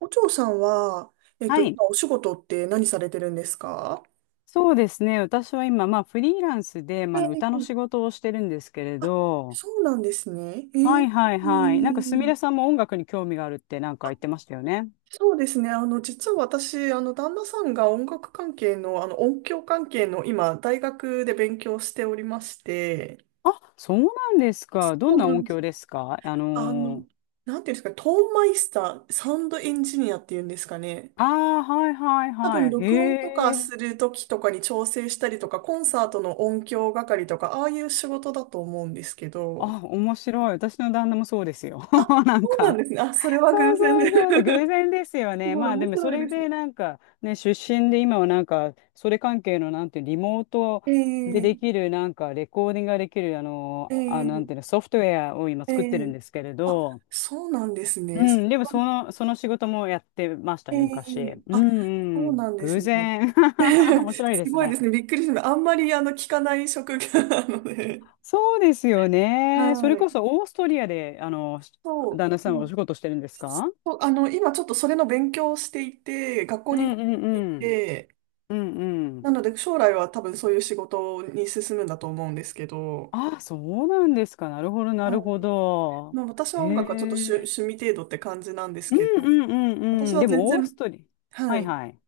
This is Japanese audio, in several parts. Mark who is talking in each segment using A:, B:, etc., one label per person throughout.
A: お嬢さんは、
B: はい、
A: 今お仕事って何されてるんですか？
B: そうですね。私は今、まあ、フリーランスで、まあ、
A: え
B: あの歌の仕
A: え。
B: 事をしてるんですけれ
A: あ、
B: ど、
A: そうなんですね。え
B: はい
A: え。
B: はい
A: え
B: はい。なんか、すみれさん
A: え。
B: も音楽に興味があるってなんか言ってましたよね。
A: そうですね。実は私、旦那さんが音楽関係の、音響関係の、今、大学で勉強しておりまして、
B: あ、そうなんです
A: そ
B: か。どん
A: う
B: な
A: な
B: 音
A: んです。
B: 響ですか？
A: あの、なんていうんですか、トーンマイスター、サウンドエンジニアっていうんですかね。
B: ああ、はいはい
A: 多分
B: はい。
A: 録音とか
B: へえ。
A: するときとかに調整したりとか、コンサートの音響係とか、ああいう仕事だと思うんですけど。
B: あ、面白い。私の旦那もそうですよ。
A: あ、
B: なん
A: そうなん
B: か
A: ですね。あ、それは
B: そ
A: 偶
B: う
A: 然
B: そう
A: で。
B: そう、偶然ですよ
A: す
B: ね。
A: ごい
B: まあで
A: 面
B: もそ
A: 白い
B: れ
A: ですね。
B: でなんかね、出身で今はなんか、それ関係のなんていうリモートで
A: え
B: で
A: え。
B: きるなんかレコーディングができるあの、
A: え
B: あ、なんていうの、
A: え。
B: ソフトウェアを今
A: え
B: 作ってるん
A: え。
B: ですけれ
A: あ、
B: ど、
A: そうなんです
B: う
A: ね。
B: ん、でもその仕事もやってました
A: え
B: ね、昔。
A: え。
B: う
A: あ、
B: ん
A: そ
B: う
A: うな
B: ん、
A: んです
B: 偶
A: ね。
B: 然。面白い
A: す
B: です
A: ごいで
B: ね。
A: すね。びっくりしました。あんまり聞かない職業なので。
B: そうですよね。それ
A: はい。
B: こそオーストリアで、
A: そ
B: 旦那
A: う。
B: さんはお
A: ね。
B: 仕事してるんですか？
A: そう、今ちょっとそれの勉強をしていて、学校
B: う
A: に通
B: んうん
A: ってい
B: うん。
A: て、
B: うんうん。
A: なので将来は多分そういう仕事に進むんだと思うんですけど、
B: あ、そうなんですか。なるほど、な
A: は
B: るほ
A: い。
B: ど。
A: まあ、私
B: へ
A: は音楽はちょっと
B: え。
A: 趣味程度って感じなんです
B: う
A: け
B: ん
A: ど、
B: うんうん
A: 私
B: うん。
A: は
B: で
A: 全
B: も、オー
A: 然、
B: ストリー。
A: は
B: はい
A: い、
B: はい。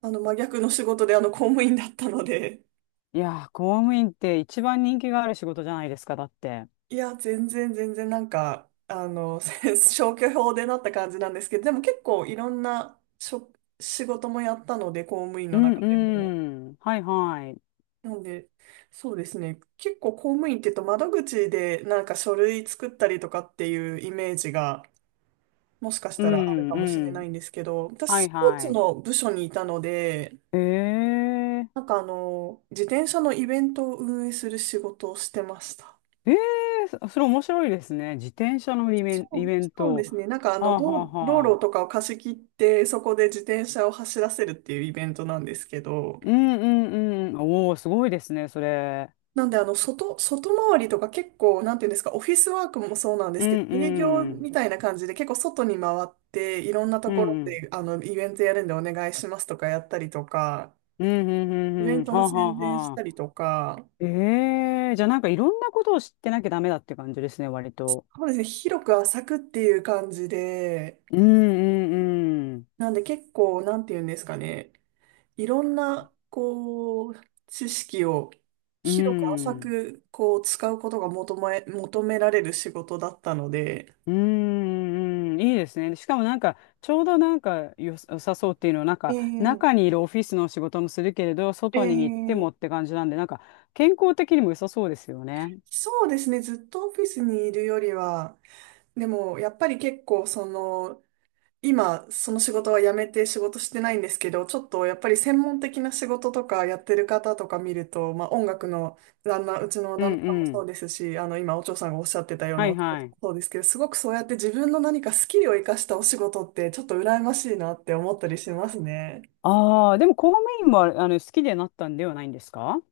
A: 真逆の仕事で公務員だったので、
B: いやー、公務員って一番人気がある仕事じゃないですか、だって。
A: いや、全然全然なんか、消去法でなった感じなんですけど、でも結構いろんな仕事もやったので、公務員
B: う
A: の
B: ん
A: 中でも。
B: うん。はいはい。
A: なんで、そうですね。結構公務員って言うと窓口でなんか書類作ったりとかっていうイメージがもしかし
B: う
A: たらある
B: ん
A: かもし
B: う
A: れな
B: ん。
A: いんですけど、私
B: はい
A: スポー
B: は
A: ツ
B: い。
A: の部署にいたので、
B: え
A: なん
B: え。
A: か自転車のイベントを運営する仕事をしてました。
B: ええ、そそれ面白いですね。自転車のイベ
A: そ
B: ン、イ
A: う、
B: ベン
A: そうで
B: ト。
A: すね。なんか
B: はあはあ
A: 道
B: は
A: 路
B: あ。
A: とかを貸し切ってそこで自転車を走らせるっていうイベントなんですけど、
B: うんうんうん。おお、すごいですね、それ。
A: なんで、外回りとか結構、なんていうんですか、オフィスワークもそうなんで
B: う
A: すけ
B: ん
A: ど、営業
B: う
A: み
B: ん。
A: たいな感じで結構外に回って、いろんなと
B: う
A: ころ
B: んうん。
A: で、イベントやるんでお願いしますとかやったりとか、
B: うんうんう
A: イベ
B: んう
A: ン
B: ん。
A: ト
B: は
A: の
B: あ、はあ
A: 宣伝した
B: は
A: りと
B: あ。
A: か、
B: ええ、じゃあなんかいろんなことを知ってなきゃダメだって感じですね、割と。
A: そうですね、広く浅くっていう感じで、
B: うんうんうん。
A: なんで結構、なんていうんですかね、いろんな、こう、知識を
B: う
A: 広く浅
B: ん
A: く、こう、使うことが求められる仕事だったので、
B: うんうん。いいですね。しかもなんか、ちょうどなんか良さそうっていうのは、なん
A: え
B: か、中
A: え。
B: にいるオフィスの仕事もするけれど、
A: え
B: 外に行ってもっ
A: え。
B: て感じなんで、なんか、健康的にも良さそうですよね。
A: そうですね。ずっとオフィスにいるよりは、でもやっぱり結構その、今その仕事は辞めて仕事してないんですけど、ちょっとやっぱり専門的な仕事とかやってる方とか見ると、まあ音楽のうちの
B: う
A: 旦那
B: ん
A: さんも
B: う
A: そ
B: ん。
A: うですし、今お嬢さんがおっしゃってたよう
B: は
A: な
B: い
A: お仕
B: は
A: 事
B: い。
A: もそうですけど、すごくそうやって自分の何かスキルを生かしたお仕事ってちょっと羨ましいなって思ったりしますね。
B: ああ、でも公務員も好きでなったんではないんですか？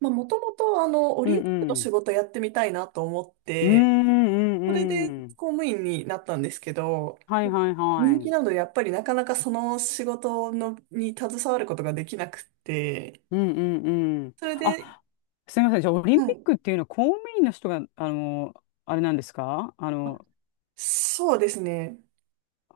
A: まあもともとオ
B: うん
A: リンピックの
B: う
A: 仕
B: ん。
A: 事やってみたいなと思っ
B: うんう
A: て、
B: んう
A: それ
B: ん
A: で
B: うん。
A: 公務員になったんですけど、
B: はいはいは
A: 人気な
B: い。
A: のでやっぱりなかなかその仕事のに携わることができなくて、
B: うんうんうん。
A: それで、
B: あ、すみません。じゃあ、オリン
A: は
B: ピッ
A: い。
B: クっていうのは公務員の人が、あれなんですか？
A: あ、そうですね。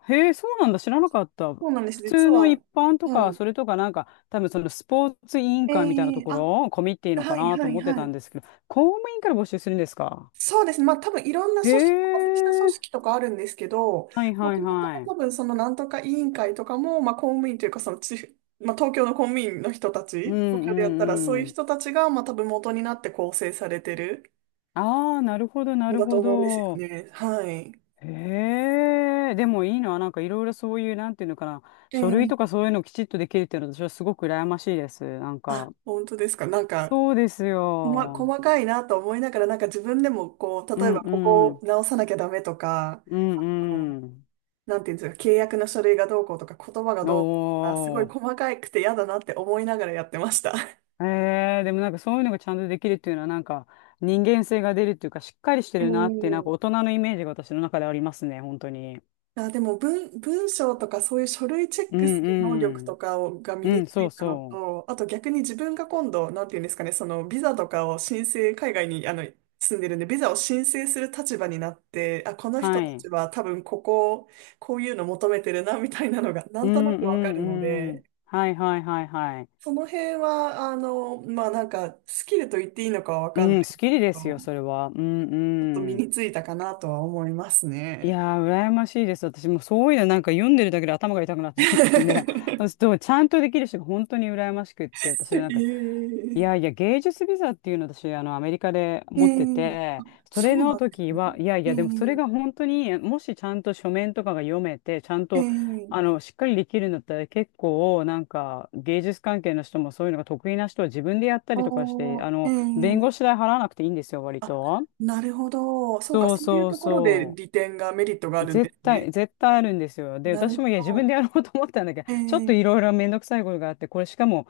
B: へえ、そうなんだ。知らなかった。
A: そうなんです。
B: 普
A: 実
B: 通の
A: は、
B: 一般と
A: は
B: か、
A: い。
B: それとかなんか、多分そのスポーツ委員
A: え
B: 会みたいなと
A: え。
B: こ
A: あ、
B: ろ、コミっていいのか
A: はい、
B: なと
A: はい、
B: 思って
A: は
B: たん
A: い。
B: ですけど、公務員から募集するんですか？
A: そうですね。まあ多分いろんな
B: へ
A: 組織、外した組
B: え、
A: 織とかあるんですけど、
B: はい
A: も
B: は
A: と
B: い
A: もと
B: はい。
A: 多分そのなんとか委員会とかも、まあ公務員というかその地方、まあ東京の公務員の人た
B: うん
A: ち、東
B: う
A: 京でやったらそういう
B: んうん。
A: 人たちが、まあ多分元になって構成されてる
B: ああ、なるほど、な
A: ん
B: る
A: だと
B: ほ
A: 思うんですよ
B: ど。
A: ね。はい。
B: へえ、でもいいな。なんかいろいろそういう、なんていうのかな。書類とか
A: ええ。
B: そういうのをきちっとできるっていうのは私はすごく羨ましいです。なん
A: あ、
B: か、
A: 本当ですか。なんか、
B: そうですよ。
A: 細かいなと思いながら、なんか自分でもこう、
B: う
A: 例え
B: ん
A: ばここ
B: う
A: を
B: ん。
A: 直さなきゃダメとか、
B: うんう
A: なんていうんですか、契約の書類がどうこうとか、言葉が
B: ん。
A: どうこうとか、すごい
B: お
A: 細かくて嫌だなって思いながらやってました。
B: ー。でもなんかそういうのがちゃんとできるっていうのはなんか人間性が出るっていうかしっかりして
A: え
B: るなってなんか
A: え。
B: 大人のイメージが私の中でありますね、本当に。
A: あ、でも文章とかそういう書類チェッ
B: う
A: クす
B: ん
A: る能力
B: う
A: と
B: ん。
A: かをが身
B: う
A: に
B: ん、
A: つ
B: そう
A: いたの
B: そう。
A: と、あと逆に自分が今度、なんていうんですかね、そのビザとかを申請、海外に住んでるんで、ビザを申請する立場になって、あ、この人
B: は
A: た
B: い。
A: ちは多分こういうの求めてるな、みたいなのがな
B: う
A: んと
B: ん
A: なく
B: う
A: わかるの
B: んう
A: で、
B: ん。はいはいはいはい。
A: その辺は、まあなんか、スキルと言っていいのかはわかん
B: う
A: な
B: ん、
A: いけ
B: スッキリですよ、
A: ど、
B: それは。うん
A: ちょっと身
B: うん。
A: についたかなとは思います
B: い
A: ね。
B: やー、羨ましいです。私もそういうのなんか読んでるだけで頭が痛くなっちゃってきてね。そ うちゃんとできる人が本当に羨ましくって、私なんか、
A: え
B: いやい
A: え。
B: や、芸術ビザっていうのを私、アメリカで
A: え
B: 持って
A: え。
B: て、そ
A: そ
B: れ
A: うな
B: の
A: んです
B: 時は、
A: ね。
B: いやいや、でもそれが本当に、もしちゃんと書面とかが読めて、ちゃん
A: ええ。
B: と、
A: ええ。
B: しっかりできるんだったら、結構、なんか、芸術関係の人もそういうのが得意な人は自分でやった
A: あ
B: り
A: あ
B: とかして、
A: ー。え
B: 弁
A: え。
B: 護士代払わなくていいんですよ、割
A: あ、
B: と。
A: なるほど。そうか、
B: そう
A: そういう
B: そう
A: ところで
B: そ
A: 利点が、メリットがあ
B: う。
A: るんで
B: 絶
A: すね。
B: 対、絶対あるんですよ。で、
A: な
B: 私
A: る
B: もいや、
A: ほ
B: 自分で
A: ど。
B: やろうと思ったんだけど、
A: え
B: ちょっ
A: え。
B: といろいろめんどくさいことがあって、これしかも、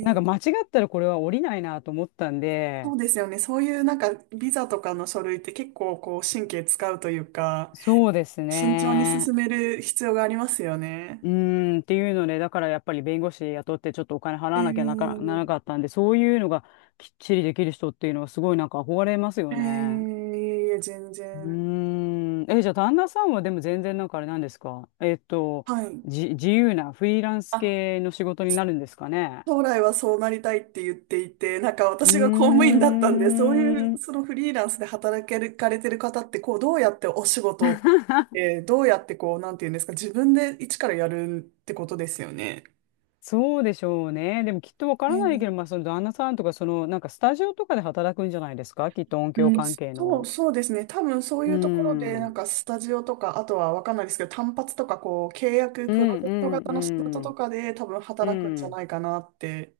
B: なんか間違
A: え。
B: ったらこれは降りないなと思ったん
A: そ
B: で、
A: うですよね。そういうなんか、ビザとかの書類って結構こう、神経使うというか、
B: そうです
A: 慎重に
B: ね。
A: 進める必要がありますよ
B: う
A: ね。
B: ーん、っていうので、だからやっぱり弁護士雇ってちょっとお金払
A: え
B: わなきゃなかならな
A: ー、
B: かったんで、そういうのがきっちりできる人っていうのはすごいなんか憧れます
A: え
B: よ
A: ー、い
B: ね。
A: えいえ、全
B: う
A: 然。
B: ーん。え、じゃあ、旦那さんはでも全然なんかあれなんですか？
A: はい。
B: 自由なフリーランス
A: あ、
B: 系の仕事になるんですかね？
A: 将来はそうなりたいって言っていて、なんか
B: う
A: 私が公務員
B: ー
A: だったんで、そういう、
B: ん。
A: そのフリーランスで働けるかれてる方って、こう、どうやってお仕事を取って、どうやってこう、なんていうんですか、自分で一からやるってことですよね。
B: そうでしょうね。でもきっとわか
A: え
B: らないけど、
A: ー
B: まあ、その旦那さんとか、その、なんかスタジオとかで働くんじゃないですか？きっと音
A: う
B: 響
A: ん、
B: 関係
A: そう、
B: の。
A: そうですね。多分そう
B: う
A: い
B: ー
A: うところで、なん
B: ん。
A: かスタジオとか、あとはわかんないですけど、単発とか、こう、契約、
B: う
A: プロ
B: ん
A: ジェ
B: う
A: クト
B: ん
A: 型の仕事
B: う
A: と
B: ん。
A: かで、多分
B: う
A: 働くんじゃ
B: ん。
A: ないかなって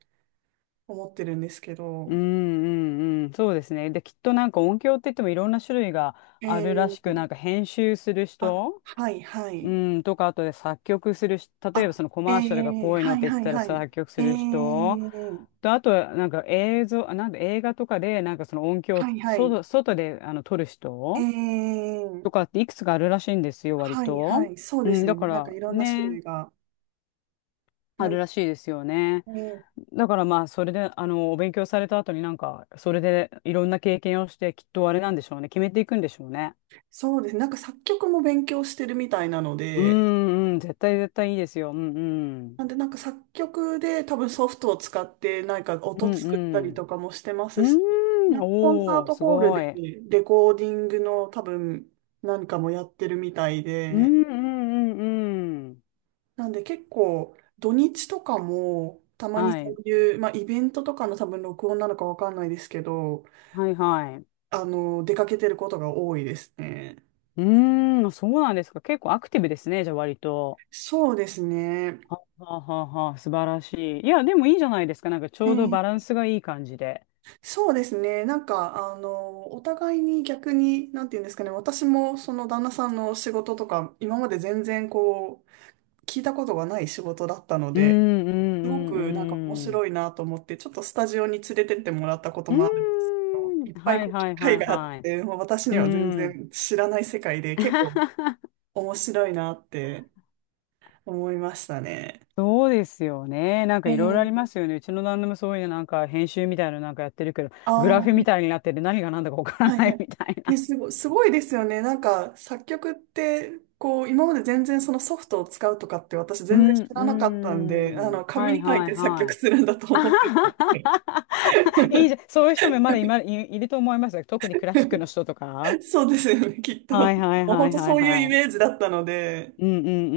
A: 思ってるんですけ
B: う
A: ど。
B: んうんうん。そうですね。で、きっとなんか音響って言ってもいろんな種類があ
A: え
B: るらしく、
A: ー、
B: なんか編集する
A: あ、
B: 人
A: はい、は
B: う
A: い。
B: ん、とか、あとで作曲するし、例えば
A: あ、
B: そのコ
A: え
B: マーシャルが
A: ー、
B: こういうの
A: は
B: っ
A: い、
B: て言っ
A: はい、
B: たら
A: はい。
B: 作曲
A: え
B: する人、
A: ー、
B: と、あと、なんか映像、あなんで映画とかで、なんかその音響、
A: はい、はい。
B: 外であの撮る
A: え
B: 人
A: ー、
B: とかっていくつかあるらしいんですよ、割
A: はい、
B: と。
A: はい。そう
B: う
A: で
B: ん、
A: すよ
B: だ
A: ね。
B: か
A: なんか
B: ら
A: いろんな種
B: ね、
A: 類が。な
B: あ
A: ん
B: るらしいですよね。
A: で、
B: だからまあ、それで、お勉強された後になんか、それでいろんな経験をして、きっとあれなんでしょうね、決めていくんでしょうね。
A: そうです。なんか作曲も勉強してるみたいなの
B: う
A: で、
B: ん、うん、絶対絶対いいですよ。うん、うん。
A: なんで、なんか作曲で多分ソフトを使ってなんか
B: う
A: 音
B: ん、
A: 作った
B: う
A: り
B: ん。
A: とかもしてま
B: う
A: すし、
B: ーん、
A: なんかコンサー
B: おー、
A: ト
B: す
A: ホール
B: ご
A: で
B: い。
A: レコーディングの多分何かもやってるみたい
B: う
A: で、
B: ん、うん、うん、うん。
A: なんで結構土日とかもたまに
B: は
A: そ
B: い、
A: ういう、まあ、イベントとかの多分録音なのかわかんないですけど、
B: はい、はい。
A: 出かけてることが多いですね。
B: うーん、そうなんですか。結構アクティブですね、じゃあ割と。
A: そうですね。
B: ははははは、素晴らしい。いや、でもいいじゃないですか。なんかちょうど
A: え
B: バラ
A: え。
B: ンスがいい感じで。
A: そうですね。なんか、お互いに逆に、なんて言うんですかね、私もその旦那さんの仕事とか、今まで全然こう、聞いたことがない仕事だったの
B: うん、
A: で、
B: うん、う
A: すごくなんか面
B: ん、うん。
A: 白いなと思って、ちょっとスタジオに連れてってもらったこともあるんです
B: う
A: けど。いっ
B: ーん、
A: ぱい
B: は
A: こ
B: い、
A: う
B: は
A: 機
B: い、は
A: 会
B: い、
A: があっ
B: はい。
A: て、もう私
B: う
A: には全
B: ん。
A: 然知らない世界で、結構 面白いなって思いましたね。
B: そうですよね。なん
A: え
B: かいろいろありま
A: ー、
B: すよね。うちの旦那もそういうなんか編集みたいなのなんかやってるけど、
A: あ
B: グラ
A: ー、
B: フみたいになってて何が何だかわから
A: はい
B: な
A: は
B: い
A: い。
B: みたい
A: ね、
B: な。
A: すごい、すごいですよね。なんか、作曲って、こう、今まで全然そのソフトを使うとかって私
B: う
A: 全然
B: ん、
A: 知らなかったんで、
B: うん。
A: 紙
B: はい
A: に書い
B: はい
A: て作
B: は
A: 曲
B: い。
A: するんだと
B: あ
A: 思っ
B: は
A: て。
B: はははいいじゃん。そういう人もまだ今いると思いますよ。特にクラシックの 人とか。
A: そうですよね、きっと。も
B: はいはい
A: う
B: は
A: 本
B: い
A: 当
B: はい
A: そういうイ
B: は
A: メー
B: い。
A: ジだったので、
B: うんうん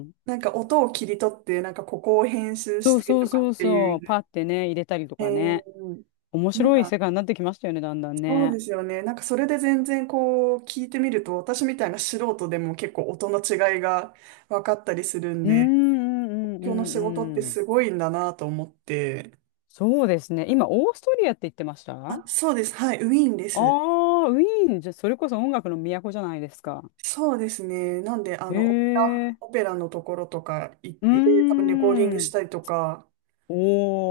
B: うん。
A: なんか音を切り取って、なんかここを編集し
B: そう
A: て
B: そ
A: と
B: う
A: か
B: そ
A: っ
B: う
A: てい
B: そう。
A: う。
B: パってね、入れたりと
A: え
B: かね。
A: ー、
B: 面
A: なん
B: 白い
A: か、
B: 世界になってきましたよね、だんだん
A: そう
B: ね。
A: ですよね。なんかそれで全然こう、聞いてみると、私みたいな素人でも結構音の違いが分かったりするん
B: うん
A: で、
B: う
A: 東
B: んう
A: 京の
B: んう
A: 仕事って
B: んうん。
A: すごいんだなと思って。
B: そうですね。今、オーストリアって言ってました？あ
A: あ、そうです。はい、ウィーンで
B: あ
A: す。
B: ー、ウィーン、じゃ、それこそ音楽の都じゃないですか。
A: そうですね。なんで、
B: へえ。
A: オペラのところとか行っ
B: うー
A: て、多分レコーディングし
B: ん。
A: たりとか、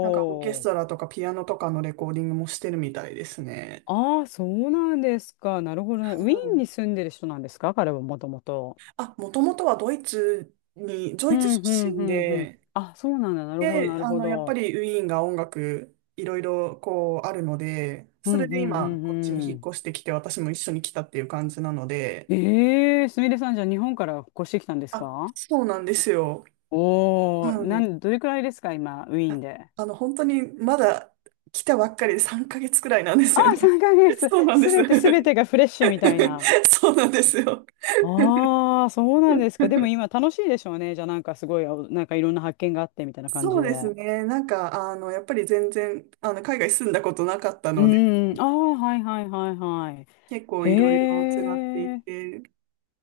A: なんかオーケス
B: ー。
A: トラとかピアノとかのレコーディングもしてるみたいですね。
B: ああ、そうなんですか。なるほどね。
A: は
B: ウィーン
A: い。
B: に住んでる人なんですか？彼はもともと。
A: あ、もともとはド
B: う
A: イツ
B: ん、う
A: 出
B: ん、う
A: 身
B: ん、うん。
A: で、
B: あ、そうなんだ。なるほど、
A: で、
B: なるほ
A: やっぱ
B: ど。
A: りウィーンが音楽、いろいろこうあるので、
B: う
A: そ
B: ん、
A: れ
B: う
A: で
B: ん、う
A: 今、
B: ん、
A: こっちに
B: う
A: 引っ
B: ん。
A: 越してきて、私も一緒に来たっていう感じなので、
B: ええ、すみれさん、じゃあ日本から越してきたんです
A: あ、
B: か？
A: そうなんですよ。
B: おおー、
A: はい。
B: どれくらいですか、今、ウィーンで？
A: 本当にまだ来たばっかりで3ヶ月くらいなんです
B: あ
A: よ
B: あ、
A: ね。
B: 3ヶ 月。
A: そうなんで
B: す
A: す。
B: べてすべてがフレッシュみたいな。
A: そうなんですよ。
B: ああ、そうなんですか。でも今楽しいでしょうね。じゃあなんかすごい、あなんかいろんな発見があってみたいな感
A: そ
B: じ
A: うで
B: で。
A: すね。なんか、やっぱり全然、海外住んだことなかった
B: う
A: ので、
B: ーん。ああ、はいはいはいはい。
A: 結構いろいろ
B: へ
A: 違ってい
B: え。
A: て、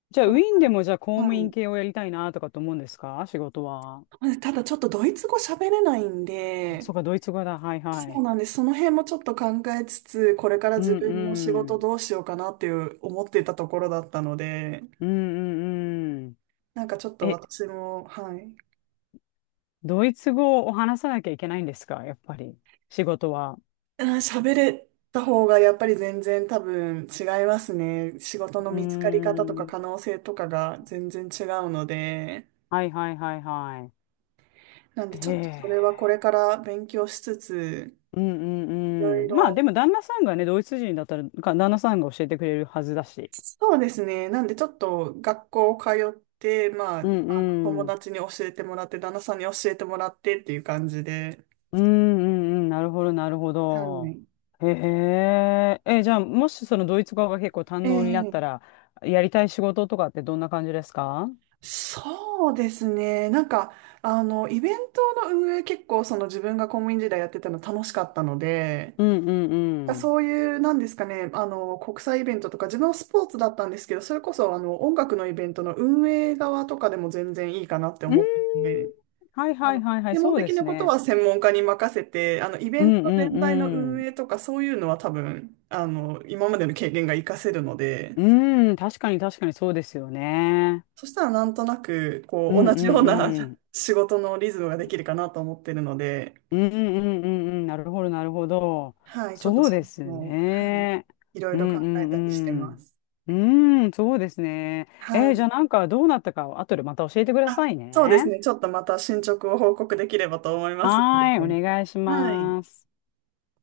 B: じゃあウ
A: こ
B: ィ
A: れ、
B: ーンでもじゃあ公
A: は
B: 務員
A: い。
B: 系をやりたいなとかと思うんですか？仕事は。
A: ただちょっとドイツ語喋れないんで、
B: そうか、ドイツ語だ。はいは
A: そう
B: い。
A: なんです。その辺もちょっと考えつつ、これから
B: う
A: 自
B: ん
A: 分の仕
B: う
A: 事
B: ん。
A: どうしようかなっていう思ってたところだったので、
B: うんうんうん。
A: なんかちょっと
B: え、
A: 私も、はい。
B: ドイツ語を話さなきゃいけないんですか？やっぱり。仕事は。
A: うん、喋れた方がやっぱり全然多分違いますね。仕事
B: う
A: の
B: ー
A: 見つかり方とか
B: ん。
A: 可能性とかが全然違うので。
B: はいはいはいは
A: なん
B: い。
A: でち
B: へ
A: ょっとそれはこ
B: え。
A: れから勉強しつつ、
B: うんう
A: いろ
B: ん
A: い
B: うん。まあ
A: ろ。
B: でも旦那さんがね、ドイツ人だったら、旦那さんが教えてくれるはずだし。
A: そうですね。なんでちょっと学校通って、まあ、
B: うん
A: 友
B: うん。
A: 達に教えてもらって、旦那さんに教えてもらってっていう感じで。
B: うんうんうん。なるほどなるほ
A: は
B: ど。
A: い。
B: へえ。え、じゃあもしそのドイツ語が結構堪
A: え
B: 能になっ
A: え。
B: たら、やりたい仕事とかってどんな感じですか？
A: そうですね。なんか、イベントの運営結構その自分が公務員時代やってたの楽しかったので、
B: うんうんうん。
A: そういう、なんですかね、国際イベントとか、自分はスポーツだったんですけど、それこそ、音楽のイベントの運営側とかでも全然いいかなって
B: うー
A: 思ってい
B: ん。
A: て、
B: はい
A: あ
B: はい
A: の、
B: はいはい。
A: 専門
B: そうで
A: 的な
B: す
A: こと
B: ね。
A: は専門家に任せて、イベ
B: う
A: ン
B: ん
A: ト
B: うん
A: 全体の
B: う
A: 運
B: ん。
A: 営とか、そういうのは多分、今までの経験が活かせるので、
B: うん。確かに確かにそうですよね。
A: そしたらなんとなく、こ
B: う
A: う、
B: ん
A: 同
B: う
A: じよう
B: ん
A: な
B: う ん。
A: 仕事のリズムができるかなと思ってるので、
B: うんうんうんうんうん、なるほど、なるほど。
A: はい、ちょっと
B: そう
A: そ
B: です
A: の、はい、
B: ね。
A: いろい
B: う
A: ろ考
B: んう
A: えたりして
B: ん
A: ます。
B: うん。うん、そうですね。
A: は
B: じ
A: い。
B: ゃあなんかどうなったか、後でまた教えてくだ
A: あ、
B: さい
A: そうです
B: ね。
A: ね。ちょっとまた進捗を報告できればと思いますの
B: はー
A: で。
B: い、お願いし
A: はい。
B: ます。